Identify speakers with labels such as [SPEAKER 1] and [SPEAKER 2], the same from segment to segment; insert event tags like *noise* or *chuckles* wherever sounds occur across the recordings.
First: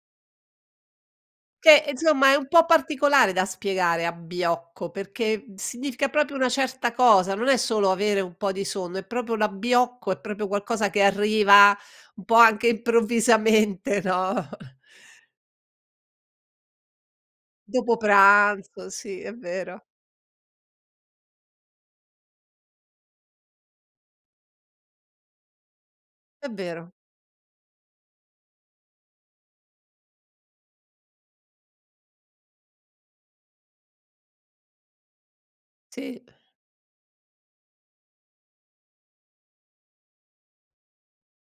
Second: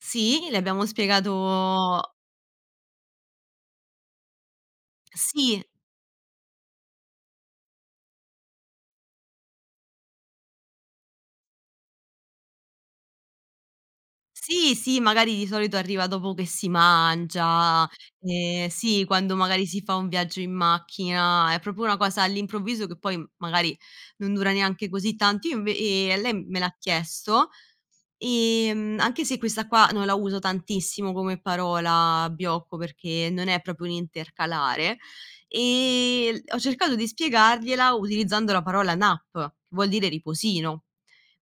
[SPEAKER 1] Sì, le abbiamo
[SPEAKER 2] Che
[SPEAKER 1] spiegato
[SPEAKER 2] insomma è un po' particolare da spiegare, abbiocco, perché
[SPEAKER 1] Sì.
[SPEAKER 2] significa proprio una certa cosa, non è solo avere un po' di sonno, è proprio l'abbiocco, è proprio qualcosa che arriva un po' anche improvvisamente, no?
[SPEAKER 1] Sì,
[SPEAKER 2] *chuckles*
[SPEAKER 1] sì, magari di solito arriva dopo che si mangia.
[SPEAKER 2] Dopo
[SPEAKER 1] Ehm,
[SPEAKER 2] pranzo,
[SPEAKER 1] sì,
[SPEAKER 2] sì, è
[SPEAKER 1] quando magari si
[SPEAKER 2] vero.
[SPEAKER 1] fa un viaggio in macchina, è proprio una cosa all'improvviso, che poi magari non dura neanche così tanto. Io inv ehm, a lem
[SPEAKER 2] È
[SPEAKER 1] me l'ha
[SPEAKER 2] vero.
[SPEAKER 1] chiesto, ehm, anche se questa qua non la uso tantissimo, come parola, abbiocco, perché non è proprio un intercalare,
[SPEAKER 2] Sì.
[SPEAKER 1] ehm, ho cercato di spiegargliela utilizzando la parola nap, che vuol dire riposino.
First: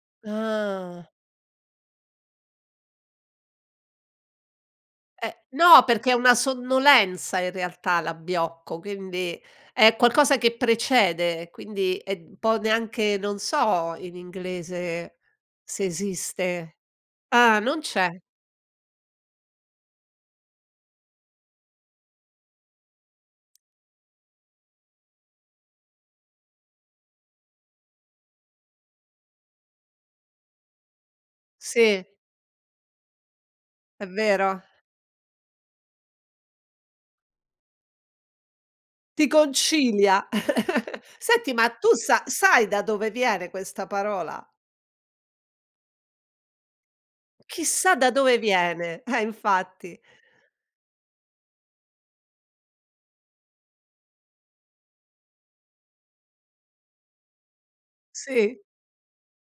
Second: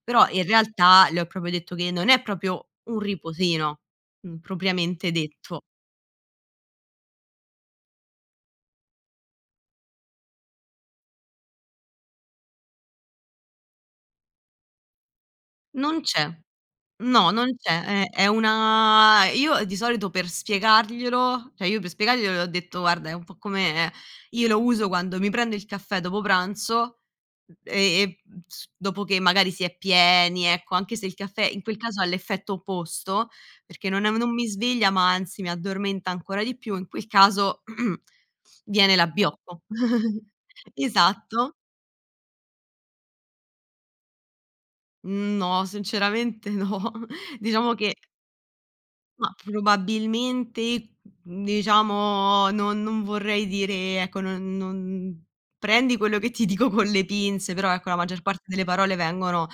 [SPEAKER 1] Però in realtà,
[SPEAKER 2] Ah.
[SPEAKER 1] le ho proprio detto che non è proprio un riposino, uhm, propriamente
[SPEAKER 2] Eh.
[SPEAKER 1] detto.
[SPEAKER 2] No, perché è una sonnolenza in realtà l'abbiocco, quindi, è qualcosa che precede, quindi è un po' neanche non so in inglese se
[SPEAKER 1] Non c'è.
[SPEAKER 2] esiste.
[SPEAKER 1] No, non
[SPEAKER 2] Ah, non
[SPEAKER 1] c'è. È
[SPEAKER 2] c'è.
[SPEAKER 1] è una e io di solito per spiegarglielo cioè, io per spiegarglielo, le ho detto: "Guarda è un po' come" io lo uso quando mi prendo il caffè dopo pranzo m e e s dopo che magari si è pieni, ecco, anche se il caffè in quel caso ha
[SPEAKER 2] Sì.
[SPEAKER 1] l'effetto opposto, perché non
[SPEAKER 2] È
[SPEAKER 1] è un non mi
[SPEAKER 2] vero.
[SPEAKER 1] sveglia, ma anzi, mi addormenta ancora di più, in quel caso, *clears throat* viene
[SPEAKER 2] Ti
[SPEAKER 1] l'abbiocco.
[SPEAKER 2] concilia.
[SPEAKER 1] *chuckles*
[SPEAKER 2] *chuckles* Senti
[SPEAKER 1] Esatto.
[SPEAKER 2] ma tu sa sai da dove viene questa parola?
[SPEAKER 1] No, sinceramente no. Diciamo
[SPEAKER 2] Chissà
[SPEAKER 1] che
[SPEAKER 2] da dove viene. Eh,
[SPEAKER 1] Mah,
[SPEAKER 2] infatti.
[SPEAKER 1] probabilmente, n diciamo non non vorrei dire, e ecco, non non prendi quello che ti dico con le pinze, però ecco, la maggior parte
[SPEAKER 2] Sì.
[SPEAKER 1] delle parole vengono, uhm,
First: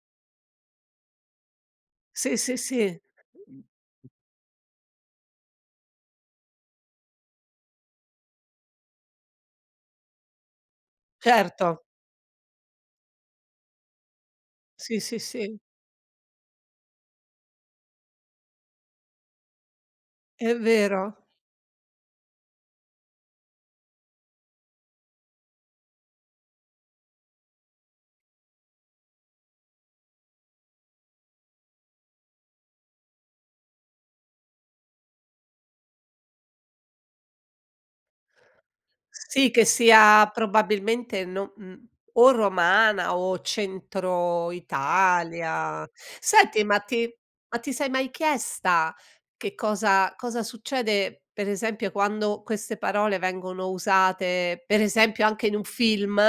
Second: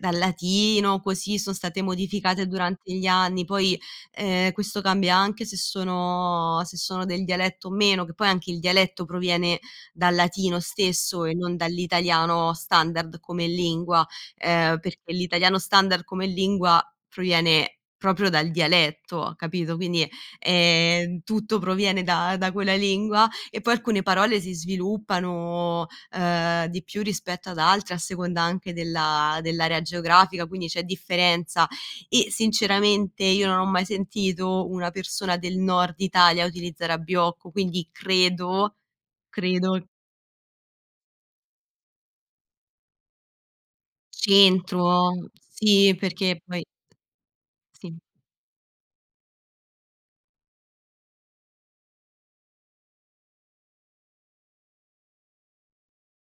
[SPEAKER 1] dal latino, così son state
[SPEAKER 2] Sì,
[SPEAKER 1] modificate
[SPEAKER 2] sì,
[SPEAKER 1] durante
[SPEAKER 2] sì.
[SPEAKER 1] gli anni, poi, ehm, questo cambia anche se sono se sono del dialetto o meno che poi anche il dialetto proviene dal latino stesso, e non
[SPEAKER 2] Certo.
[SPEAKER 1] dall'italiano standard come lingua, ehm,
[SPEAKER 2] Sì,
[SPEAKER 1] perché
[SPEAKER 2] sì, sì.
[SPEAKER 1] l'italiano standard come lingua, proviene proprio dal dialetto, capito? Quindi,
[SPEAKER 2] È vero.
[SPEAKER 1] ehm, tutto proviene da da quella lingua e poi alcune parole si sviluppano, ehm, di più rispetto ad altre, a seconda anche della dell'area geografica, quindi c'è differenza. E sinceramente, io non ho mai sentito una persona del nord Italia, utilizzare abbiocco, quindi credo
[SPEAKER 2] Sì, che
[SPEAKER 1] credo
[SPEAKER 2] sia probabilmente no mhmm, o romana o centro
[SPEAKER 1] Centro.
[SPEAKER 2] Italia.
[SPEAKER 1] Sì, perché
[SPEAKER 2] Senti,
[SPEAKER 1] poi
[SPEAKER 2] ma ti ma ti sei
[SPEAKER 1] Sì.
[SPEAKER 2] mai chiesta, che cosa cosa succede per esempio quando queste parole vengono usate per esempio anche in un film?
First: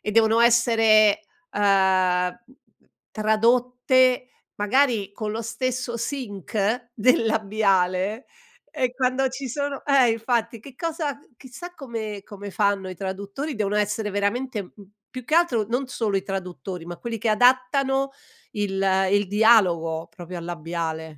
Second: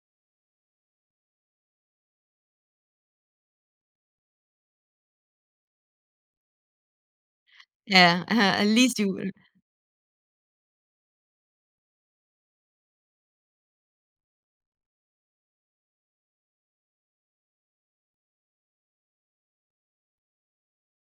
[SPEAKER 2] E devono essere, ehm, m m tradotte magari con lo stesso sync del
[SPEAKER 1] Eh,
[SPEAKER 2] labiale,
[SPEAKER 1] *chuckles* e lì
[SPEAKER 2] e
[SPEAKER 1] ci
[SPEAKER 2] quando
[SPEAKER 1] vuole
[SPEAKER 2] ci sono eh, infatti, che cosa c chissà come come fanno i traduttori, devono essere veramente m più che altro non solo i traduttori, ma quelli che adattano il il dialogo, proprio al labiale.